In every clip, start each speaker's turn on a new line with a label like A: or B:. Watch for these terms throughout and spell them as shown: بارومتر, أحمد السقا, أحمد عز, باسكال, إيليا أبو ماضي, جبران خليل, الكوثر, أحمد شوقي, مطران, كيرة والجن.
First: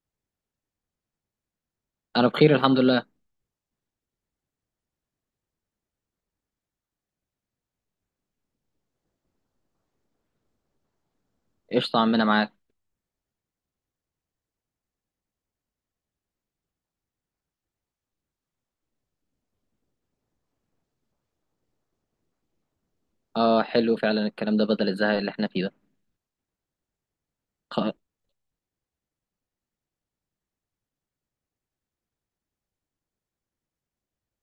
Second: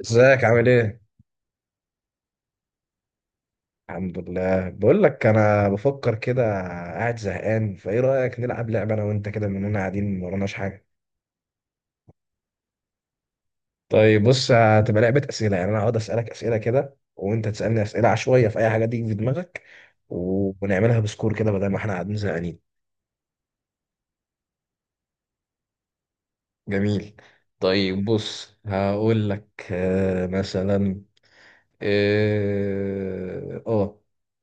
A: ازيك عامل ايه؟
B: انا بخير الحمد لله.
A: الحمد لله، بقول لك انا بفكر كده. قاعد زهقان، فايه رايك نلعب لعبه انا وانت كده، مننا قاعدين ما وراناش حاجه.
B: قشطة عمنا معاك.
A: طيب بص، هتبقى لعبه اسئله، يعني انا هقعد اسالك اسئله كده وانت تسالني اسئله عشوائيه في اي حاجه تيجي في دماغك، ونعملها بسكور كده بدل ما احنا قاعدين زهقانين.
B: اه حلو فعلا الكلام ده بدل الزهق اللي احنا فيه ده.
A: جميل.
B: خ...
A: طيب بص هقول لك مثلا. اه.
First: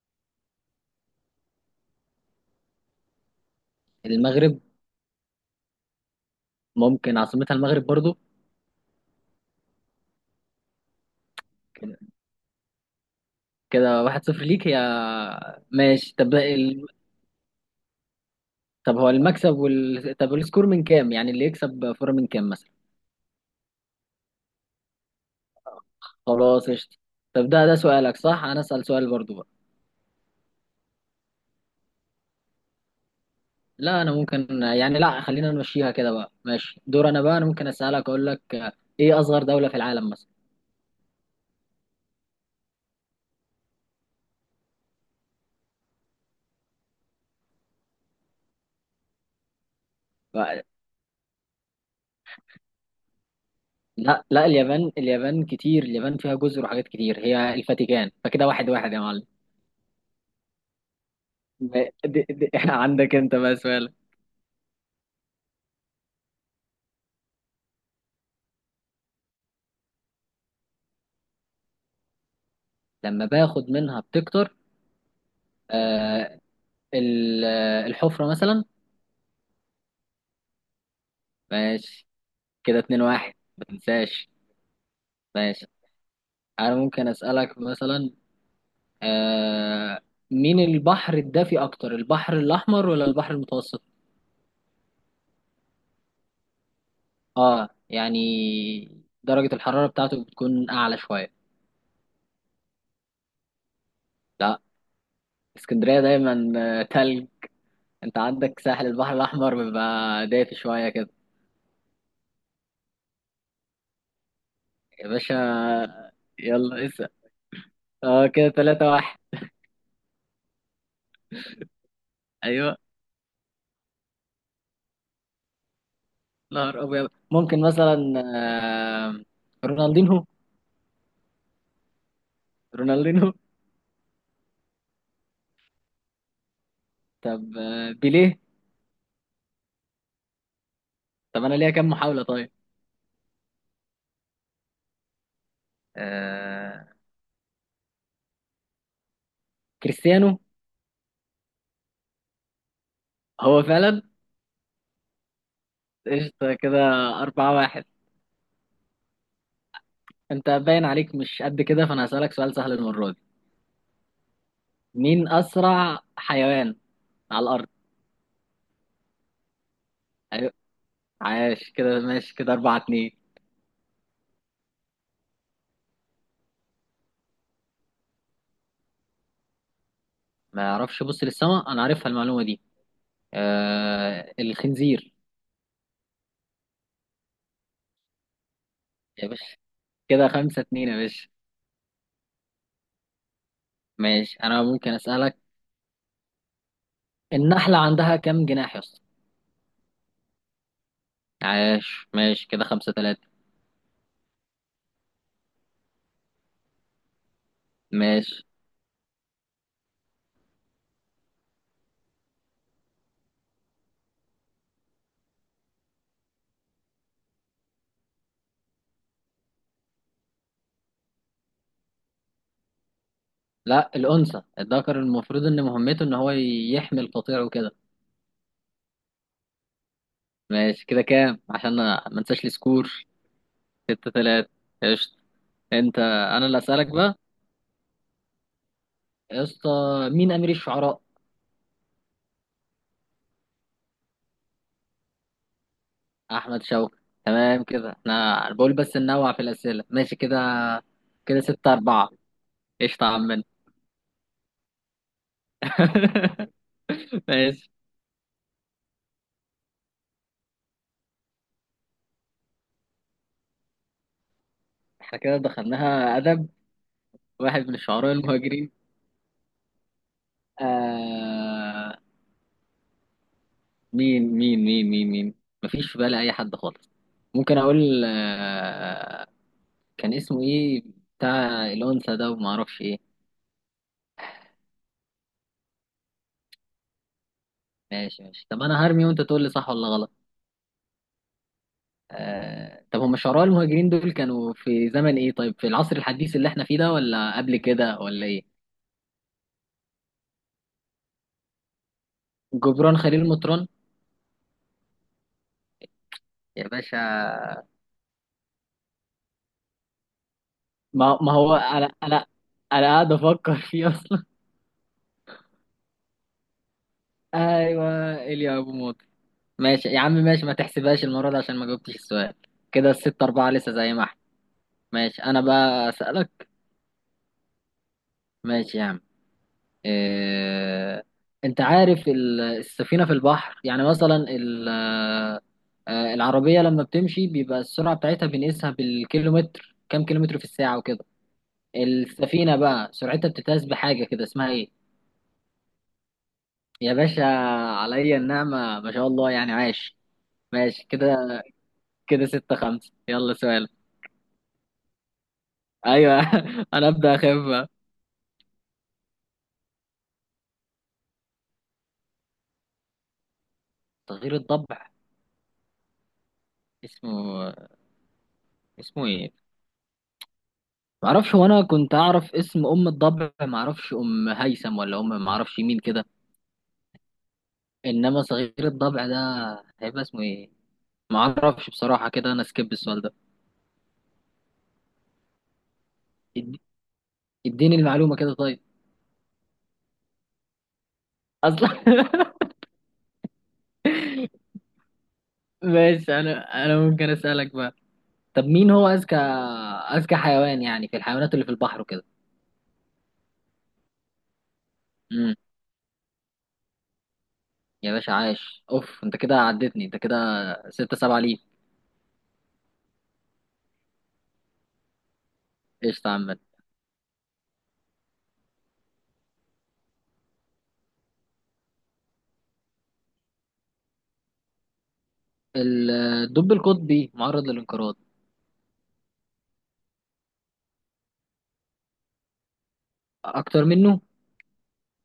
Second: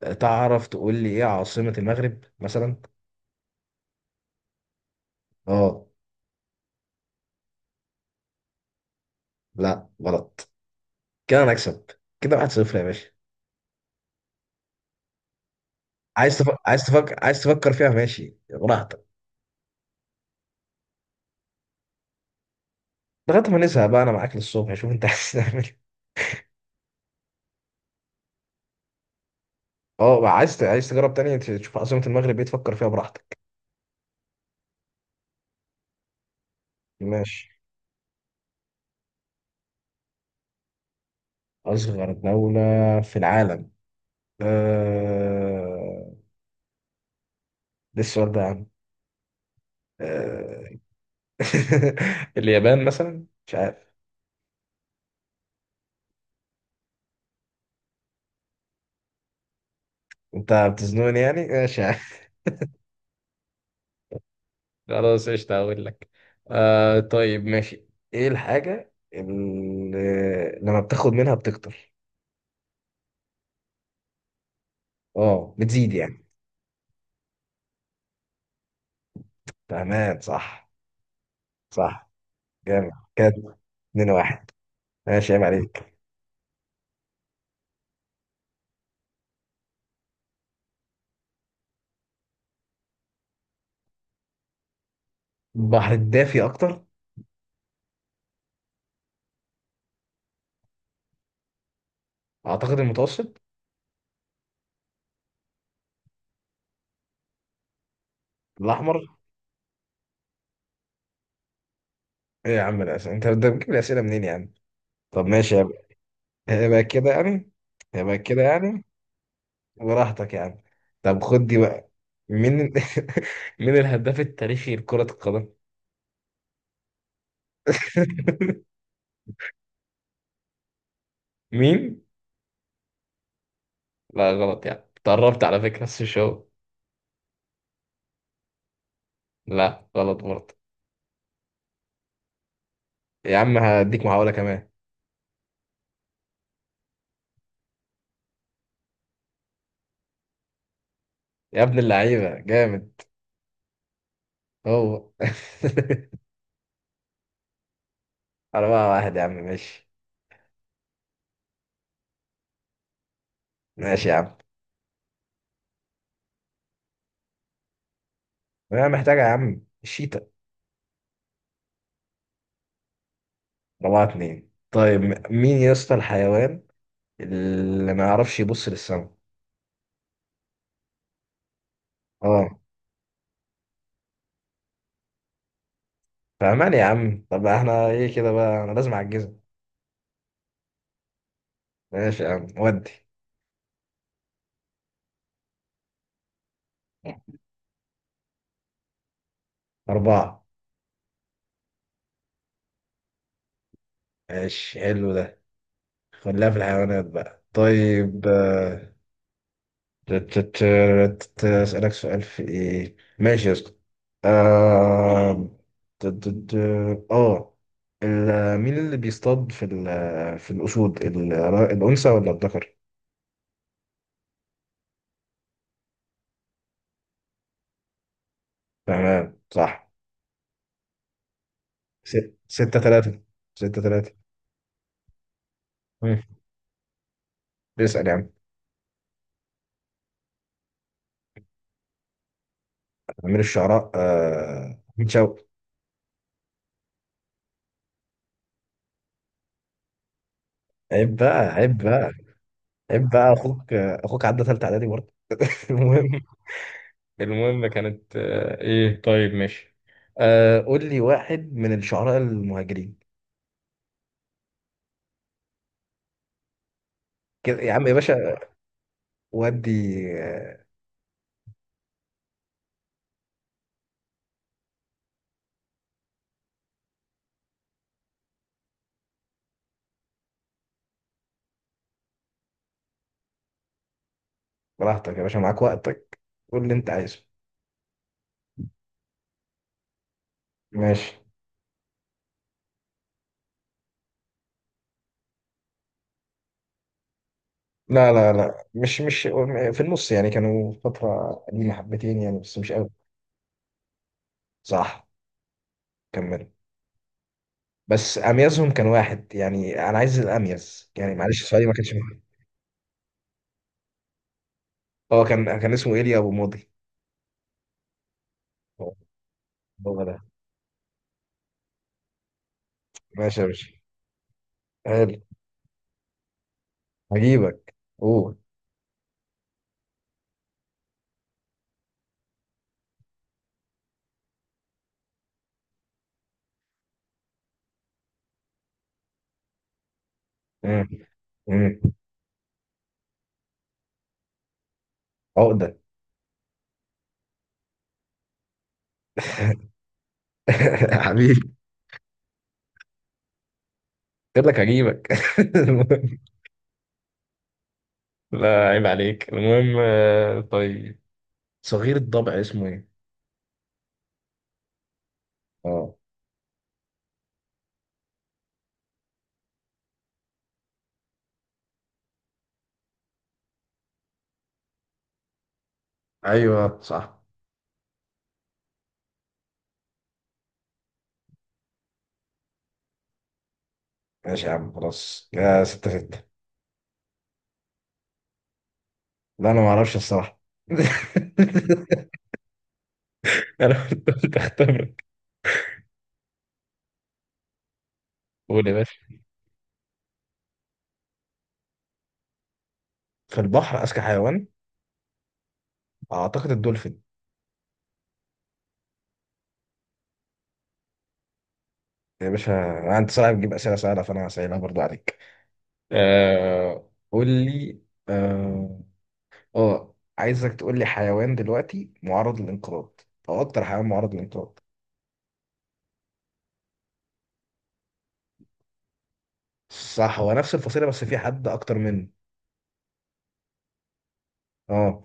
A: تعرف تقول لي ايه عاصمه المغرب مثلا؟
B: المغرب،
A: اه.
B: ممكن عاصمتها المغرب برضو.
A: لا غلط. كده انا اكسب.
B: كده
A: كده 1-0 يا باشا.
B: كده واحد صفر ليك يا. ماشي طب
A: عايز تفكر عايز تفكر عايز تفكر فيها ماشي،
B: طب
A: براحتك.
B: هو المكسب طب السكور من كام، يعني اللي يكسب فورة من كام مثلا؟
A: لغايه ما نزهق بقى، انا معاك للصبح، شوف انت عايز تعمل إيه.
B: خلاص قشطة. طب ده سؤالك، صح؟ انا اسأل سؤال برضو بقى.
A: اه بقى، عايز عايز تجرب تاني تشوف عاصمه المغرب ايه، تفكر فيها براحتك.
B: لا انا ممكن يعني، لا خلينا نمشيها كده بقى. ماشي دور انا بقى. انا
A: ماشي.
B: ممكن اسألك، اقول لك ايه اصغر دولة في العالم مثلا؟
A: اصغر دوله في العالم. آه... ده السؤال ده يا عم؟ آه... اليابان مثلا، مش عارف.
B: لا لا، اليابان اليابان كتير، اليابان فيها جزر وحاجات كتير. هي الفاتيكان، فكده واحد واحد يا معلم.
A: انت بتزنقني يعني، ماشي يا عم.
B: دي عندك انت بقى سؤال.
A: خلاص قشطة، هقول لك. آه طيب ماشي. ايه الحاجة اللي لما بتاخد منها بتكتر؟
B: لما باخد منها بتكتر؟
A: اه، بتزيد يعني.
B: آه، الحفرة مثلا.
A: تمام صح.
B: ماشي
A: صح.
B: كده
A: جامد
B: اتنين
A: كده.
B: واحد، ما
A: اتنين
B: تنساش.
A: واحد. ماشي، عيب
B: ماشي
A: عليك.
B: انا ممكن اسألك مثلا، آه، مين البحر الدافي اكتر، البحر الاحمر ولا البحر المتوسط؟
A: البحر الدافي اكتر.
B: اه يعني درجة الحرارة بتاعته بتكون اعلى شوية.
A: اعتقد المتوسط.
B: لا، اسكندرية دايما آه، تلج. انت عندك ساحل
A: الاحمر.
B: البحر الاحمر بيبقى دافي شويه كده.
A: ايه يا عم الاسئله، انت ده بتجيب الاسئله منين يعني؟
B: يا
A: طب
B: باشا
A: ماشي، يبقى. يبقى
B: يلا اسأل.
A: كده يعني. يبقى
B: اه
A: كده
B: كده
A: يعني.
B: ثلاثة واحد.
A: براحتك يعني. طب خد دي بقى. مين ال-
B: ايوه.
A: مين الهداف التاريخي لكرة القدم؟
B: نهار ابيض، ممكن مثلا آه، رونالدينهو.
A: مين؟
B: رونالدينهو.
A: لا غلط، يعني تقربت على فكرة بس مش هو.
B: طب آه، بيليه.
A: لا غلط برضه.
B: طب انا ليا كام محاولة طيب؟
A: يا عم هديك محاولة كمان.
B: آه... كريستيانو.
A: يا ابن اللعيبة جامد.
B: هو فعلا.
A: هو.
B: قشطة كده أربعة واحد.
A: أربعة واحد يا عم، ماشي.
B: أنت باين عليك مش قد كده، فأنا هسألك سؤال سهل المرة دي.
A: ماشي يا عم.
B: مين أسرع حيوان على الأرض؟
A: أنا محتاجة يا عم، الشيتا.
B: أيوة، عاش كده. ماشي كده أربعة اتنين.
A: أربعة اتنين طيب. مين يا اسطى الحيوان اللي ما يعرفش يبص للسما؟
B: ما يعرفش يبص للسماء، انا عارفها المعلومه
A: اه.
B: دي. آه الخنزير.
A: فأمان يا عم، طب احنا ايه كده بقى، أنا لازم
B: يا
A: أعجزك.
B: باشا كده خمسة اتنين يا باشا.
A: ماشي يا عم ودي.
B: ماشي انا ممكن اسالك، النحله عندها كام جناح يا اسطى؟
A: أربعة.
B: عاش، ماشي كده خمسة تلاتة.
A: ماشي، حلو ده. خليها في الحيوانات بقى، طيب
B: ماشي.
A: تت- أسألك سؤال في إيه؟ ماشي يا اسطى. آه. ت- ت- ت- آه. مين اللي بيصطاد في الأسود الأنثى ولا الذكر؟
B: لا الانثى، الذكر المفروض ان مهمته ان هو يحمي القطيع وكده.
A: تمام صح.
B: ماشي كده كام؟ عشان ما انساش
A: ستة
B: السكور.
A: ثلاثة. ستة
B: ستة
A: ثلاثة.
B: تلاتة. قشطة. انت
A: مم.
B: انا اللي اسالك بقى.
A: بيسأل يا عم.
B: يا اسطى مين امير الشعراء؟
A: أمير الشعراء، آه أحمد شوقي.
B: احمد شوقي. تمام كده. احنا أنا بقول بس ننوع في الاسئله، ماشي كده.
A: عيب بقى،
B: كده ستة
A: عيب
B: أربعة.
A: بقى.
B: قشطة
A: عيب
B: يا
A: بقى،
B: عمنا.
A: أخوك أخوك عدى ثالثة إعدادي برضه. المهم. المهم
B: ماشي.
A: كانت ايه طيب ماشي. آه قول لي واحد من الشعراء المهاجرين.
B: احنا كده دخلناها أدب. واحد
A: كده يا
B: من
A: عم يا
B: الشعراء
A: باشا.
B: المهاجرين.
A: ودي. آه،
B: آه... مين مين؟ مفيش في بالي أي حد خالص. ممكن أقول آه... كان اسمه إيه، بتاع الأنثى ده وما أعرفش إيه.
A: براحتك يا باشا، معاك وقتك. قول اللي انت عايزه.
B: ماشي ماشي. طب أنا هرمي وأنت تقول لي صح ولا غلط.
A: ماشي.
B: آه، طب هم شعراء المهاجرين دول كانوا في زمن ايه؟ طيب في العصر الحديث اللي احنا فيه ده، ولا قبل كده،
A: لا
B: ولا
A: لا
B: ايه؟
A: لا مش مش في النص يعني، كانوا فترة قديمة حبتين يعني، بس مش قوي.
B: جبران خليل مطران.
A: صح. كمل.
B: يا باشا.
A: بس اميزهم كان واحد يعني، انا عايز الاميز يعني،
B: ما
A: معلش
B: هو
A: سؤالي ما
B: انا
A: كانش
B: انا
A: مهم.
B: انا قاعد افكر فيه اصلا.
A: هو كان كان اسمه ايليا ابو ماضي.
B: ايوه، ايليا ابو
A: هو.
B: موت. ماشي يا
A: هو
B: عم
A: ده.
B: ماشي. ما تحسبهاش المره دي عشان ما جاوبتش السؤال. كده الستة
A: ماشي يا
B: أربعة
A: باشا.
B: لسه زي ما احنا.
A: حلو.
B: ماشي انا بقى اسالك.
A: هجيبك. قول.
B: ماشي يا عم. آه، انت عارف السفينة في البحر، يعني مثلا العربية لما بتمشي بيبقى السرعة بتاعتها بنقيسها بالكيلومتر، كام كيلومتر في الساعة
A: مم.
B: وكده.
A: مم.
B: السفينة بقى سرعتها بتتقاس بحاجة كده، اسمها ايه؟
A: عقدة.
B: يا باشا، عليا النعمة ما شاء الله يعني عاش. ماشي كده
A: حبيبي.
B: كده ستة خمسة. يلا سؤال.
A: قلت لك هجيبك. المهم.
B: ايوه انا ابدأ اخف بقى.
A: لا عيب عليك. المهم طيب صغير الضبع اسمه ايه؟
B: تغيير الضبع،
A: اه.
B: اسمه اسمه ايه؟ معرفش، وانا كنت اعرف اسم ام الضبع، معرفش ام هيثم ولا ام معرفش مين كده.
A: ايوه صح.
B: انما صغير الضبع ده هيبقى اسمه ايه؟ معرفش بصراحة، كده انا سكيب السؤال ده.
A: ماشي يا عم، خلاص يا ستة ستة.
B: إد- اديني المعلومة كده طيب.
A: لا انا ما اعرفش الصراحة.
B: اصلا
A: انا كنت قلت اختبرك.
B: ماشي انا ممكن اسألك بقى. طب
A: قول
B: مين
A: يا
B: هو
A: باشا.
B: اذكى، اذكى حيوان يعني، في الحيوانات اللي في البحر وكده؟
A: في البحر اذكى حيوان.
B: امم.
A: اعتقد الدولفين.
B: يا باشا عاش، اوف انت كده عدتني انت كده. ستة سبعة ليه؟
A: يا باشا. انت صعب تجيب اسئله سهله، فانا هسألها برضو عليك.
B: قشطة يا عم.
A: قول لي. آه... اه عايزك تقول لي حيوان دلوقتي معرض للانقراض، او اكتر حيوان معرض للانقراض.
B: الدب القطبي معرض للانقراض.
A: صح، هو نفس الفصيله بس في حد اكتر منه.
B: اكتر منه؟
A: اه.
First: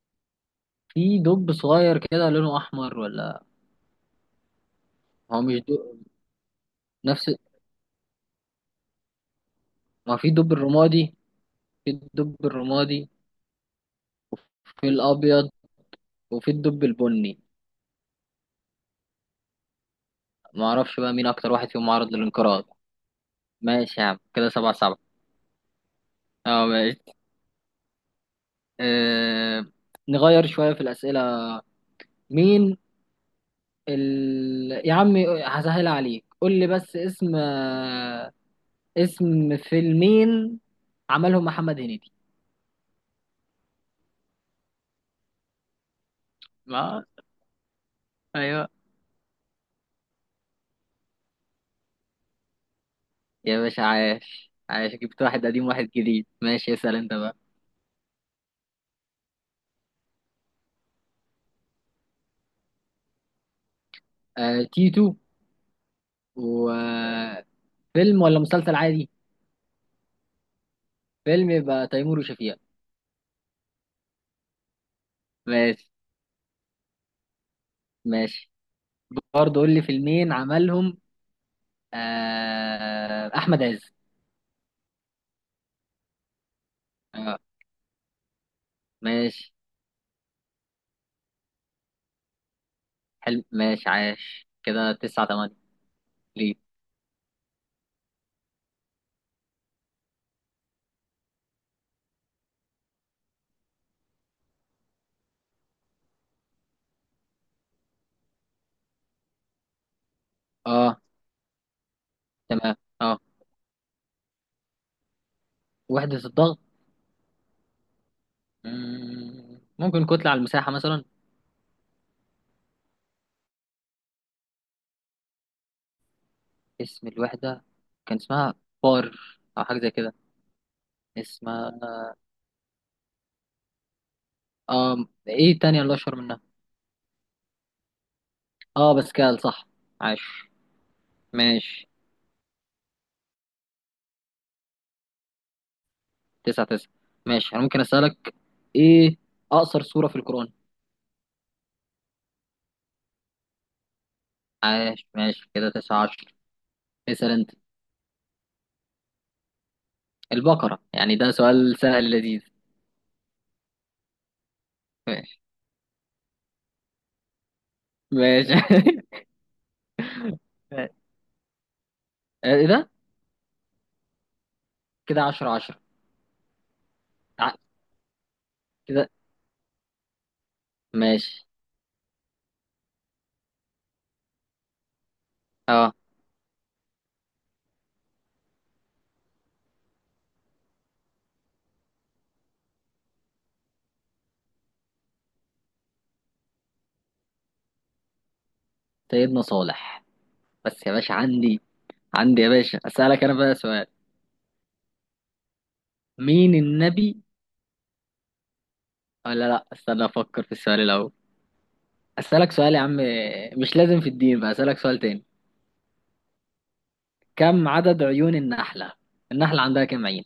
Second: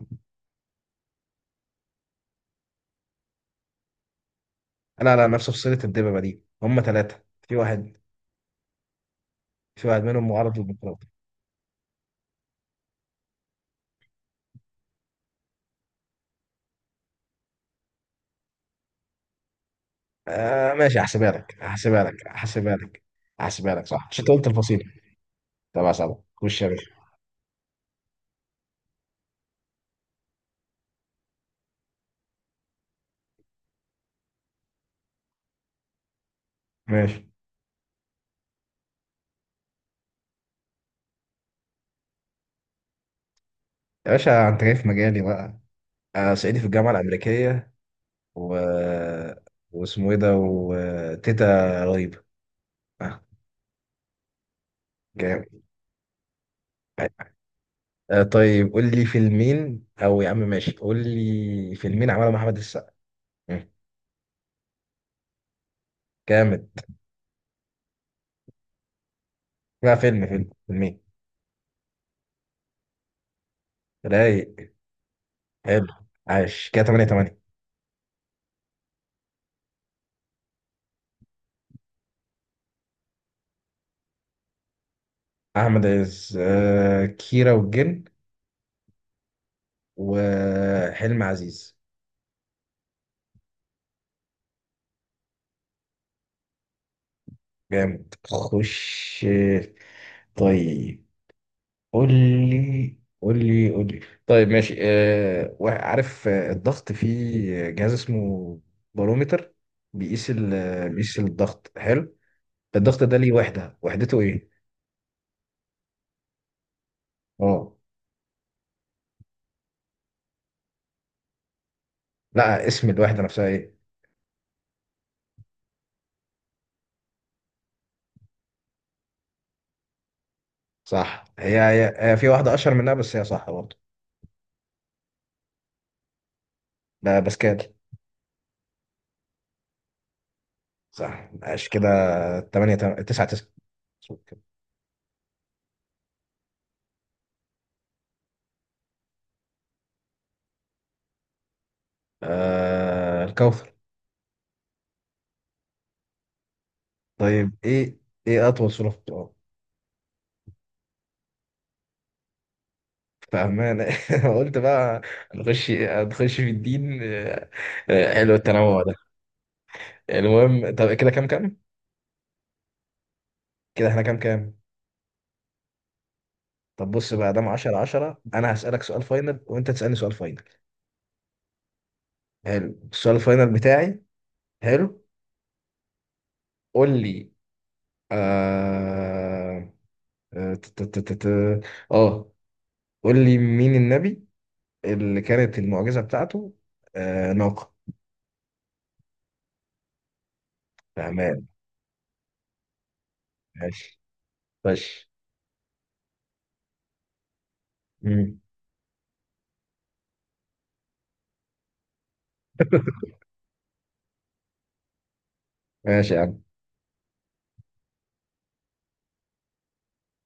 B: في دب صغير كده لونه احمر ولا؟
A: لا لا
B: هو
A: نفس
B: مش دب؟
A: فصيله الدببه دي، هم ثلاثه.
B: نفس.
A: في واحد. في واحد
B: ما
A: منهم
B: في الدب
A: معرض للانقراض.
B: الرمادي، في الدب الرمادي، في الابيض، وفي الدب البني. ما
A: آه ماشي،
B: اعرفش بقى مين
A: هحسبها
B: اكتر
A: لك
B: واحد فيهم
A: هحسبها
B: معرض
A: لك
B: للانقراض.
A: هحسبها لك هحسبها لك
B: ماشي يا
A: صح،
B: عم
A: عشان أنت قلت
B: كده سبعة
A: الفصيله.
B: سبعة.
A: تبع سبعه، خش
B: اه
A: يا باشا.
B: ماشي. آه... نغير شوية في الأسئلة. مين يا عم، هسهل عليك. قول لي بس
A: ماشي.
B: اسم آه، اسم فيلمين عملهم محمد هنيدي.
A: يا باشا انت جاي في مجالي بقى، انا صعيدي في الجامعه
B: ما
A: الامريكيه، و
B: ايوه
A: واسمه ايه ده، وتيتا رهيبه. آه،
B: يا باشا، عاش عاش. جبت
A: جامد.
B: واحد قديم، واحد جديد. ماشي اسأل انت بقى.
A: آه طيب قول لي فيلمين، او يا عم ماشي قول لي فيلمين عملهم احمد السقا. مم.
B: آه تيتو.
A: جامد.
B: وفيلم ولا مسلسل عادي؟
A: لا فيلم، فيلم فيلمين.
B: فيلم؟ يبقى تيمور وشفيقة.
A: رايق. حلو.
B: ماشي.
A: عاش كده 8-8.
B: ماشي برضه قول لي فيلمين عملهم آه أحمد عز.
A: احمد عز آه
B: اه.
A: كيرة والجن.
B: ماشي
A: وحلم عزيز.
B: حلو، ماشي عاش كده تسعة تمانية. ليه؟
A: جامد، خش. طيب. قول لي. طيب ماشي آه، عارف الضغط في جهاز اسمه بارومتر بيقيس
B: اه
A: بيقيس الضغط، حلو.
B: تمام.
A: الضغط ده
B: اه
A: ليه وحدة، وحدته ايه؟
B: وحدة الضغط.
A: اه.
B: مم، ممكن كتلة على المساحة مثلا.
A: لا اسم الوحدة نفسها ايه.
B: اسم الوحدة، كان اسمها بار، أو حاجة زي كده.
A: صح، هي,
B: اسمها
A: هي, هي في واحدة اشهر منها بس هي صح برضه.
B: اه، ايه تانية اللي اشهر منها؟
A: باسكال.
B: اه باسكال صح. عاش.
A: صح ماشي كده.
B: ماشي
A: 8 9 9.
B: تسعة تسعة. ماشي انا ممكن اسألك، ايه اقصر سورة في القرآن؟
A: آه الكوثر.
B: عاش، ماشي كده تسعة عشر. اسأل انت.
A: طيب ايه، ايه اطول سورة في القرآن.
B: البقرة، يعني ده سؤال سهل لذيذ.
A: فاهمان قلت بقى.
B: ماشي
A: نخش في الدين حلو
B: ماشي
A: التنوع ده. المهم، طب كده كام كام؟
B: ايه ده؟
A: كده احنا كام كام؟
B: كده عشرة عشرة.
A: طب بص بقى، دام
B: ع-
A: 10-10، انا هسألك سؤال
B: كده
A: فاينل وانت تسألني سؤال فاينل.
B: ماشي.
A: حلو السؤال الفاينل بتاعي. حلو.
B: اه
A: قول لي. آه آه، ت- ت- ت- ت- آه، قول لي مين النبي اللي كانت المعجزة بتاعته آه ناقة؟
B: سيدنا صالح. بس يا باشا
A: تمام.
B: عندي، عندي يا باشا اسألك انا بقى سؤال.
A: ماشي. ماشي.
B: مين النبي؟
A: مم.
B: ولا لا، استنى افكر في السؤال الاول. أسألك سؤال يا عم، مش لازم في الدين بقى، أسألك سؤال تاني.
A: ماشي يا عم.
B: كم عدد عيون النحلة؟ النحلة عندها كم عين؟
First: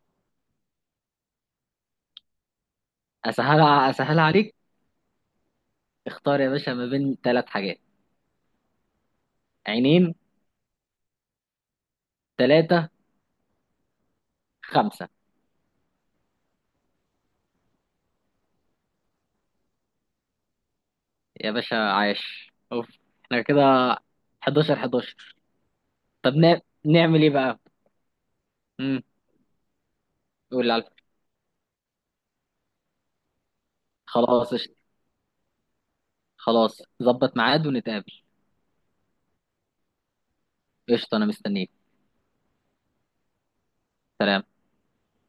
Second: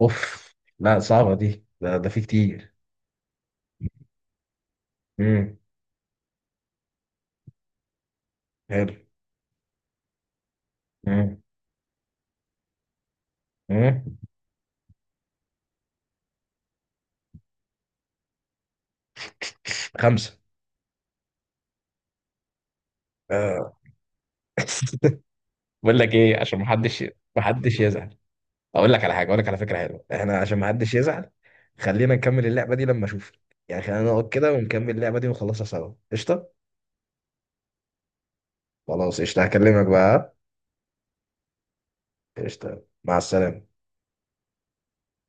A: اوف. لا صعبة دي، ده في كتير.
B: أسهلها أسهلها عليك.
A: مم.
B: اختار يا باشا ما بين ثلاث حاجات:
A: حلو.
B: عينين،
A: مم.
B: ثلاثة،
A: مم.
B: خمسة.
A: خمسة.
B: يا باشا عايش، أوف. احنا كده
A: آه.
B: 11 11.
A: بقول لك
B: طب
A: ايه، عشان محدش،
B: نعمل إيه بقى؟
A: محدش يزعل. اقول
B: امم،
A: لك على حاجه، اقول لك على فكره حلوه احنا عشان
B: قول
A: ما
B: لي على
A: حدش
B: الفكرة.
A: يزعل. خلينا نكمل اللعبه دي لما اشوفك، يعني خلينا نقعد كده
B: خلاص قشطة.
A: ونكمل اللعبه دي ونخلصها سوا قشطه.
B: خلاص، ظبط ميعاد ونتقابل.
A: خلاص قشطه، هكلمك بقى.
B: قشطة أنا مستنيك.
A: قشطه مع السلامه.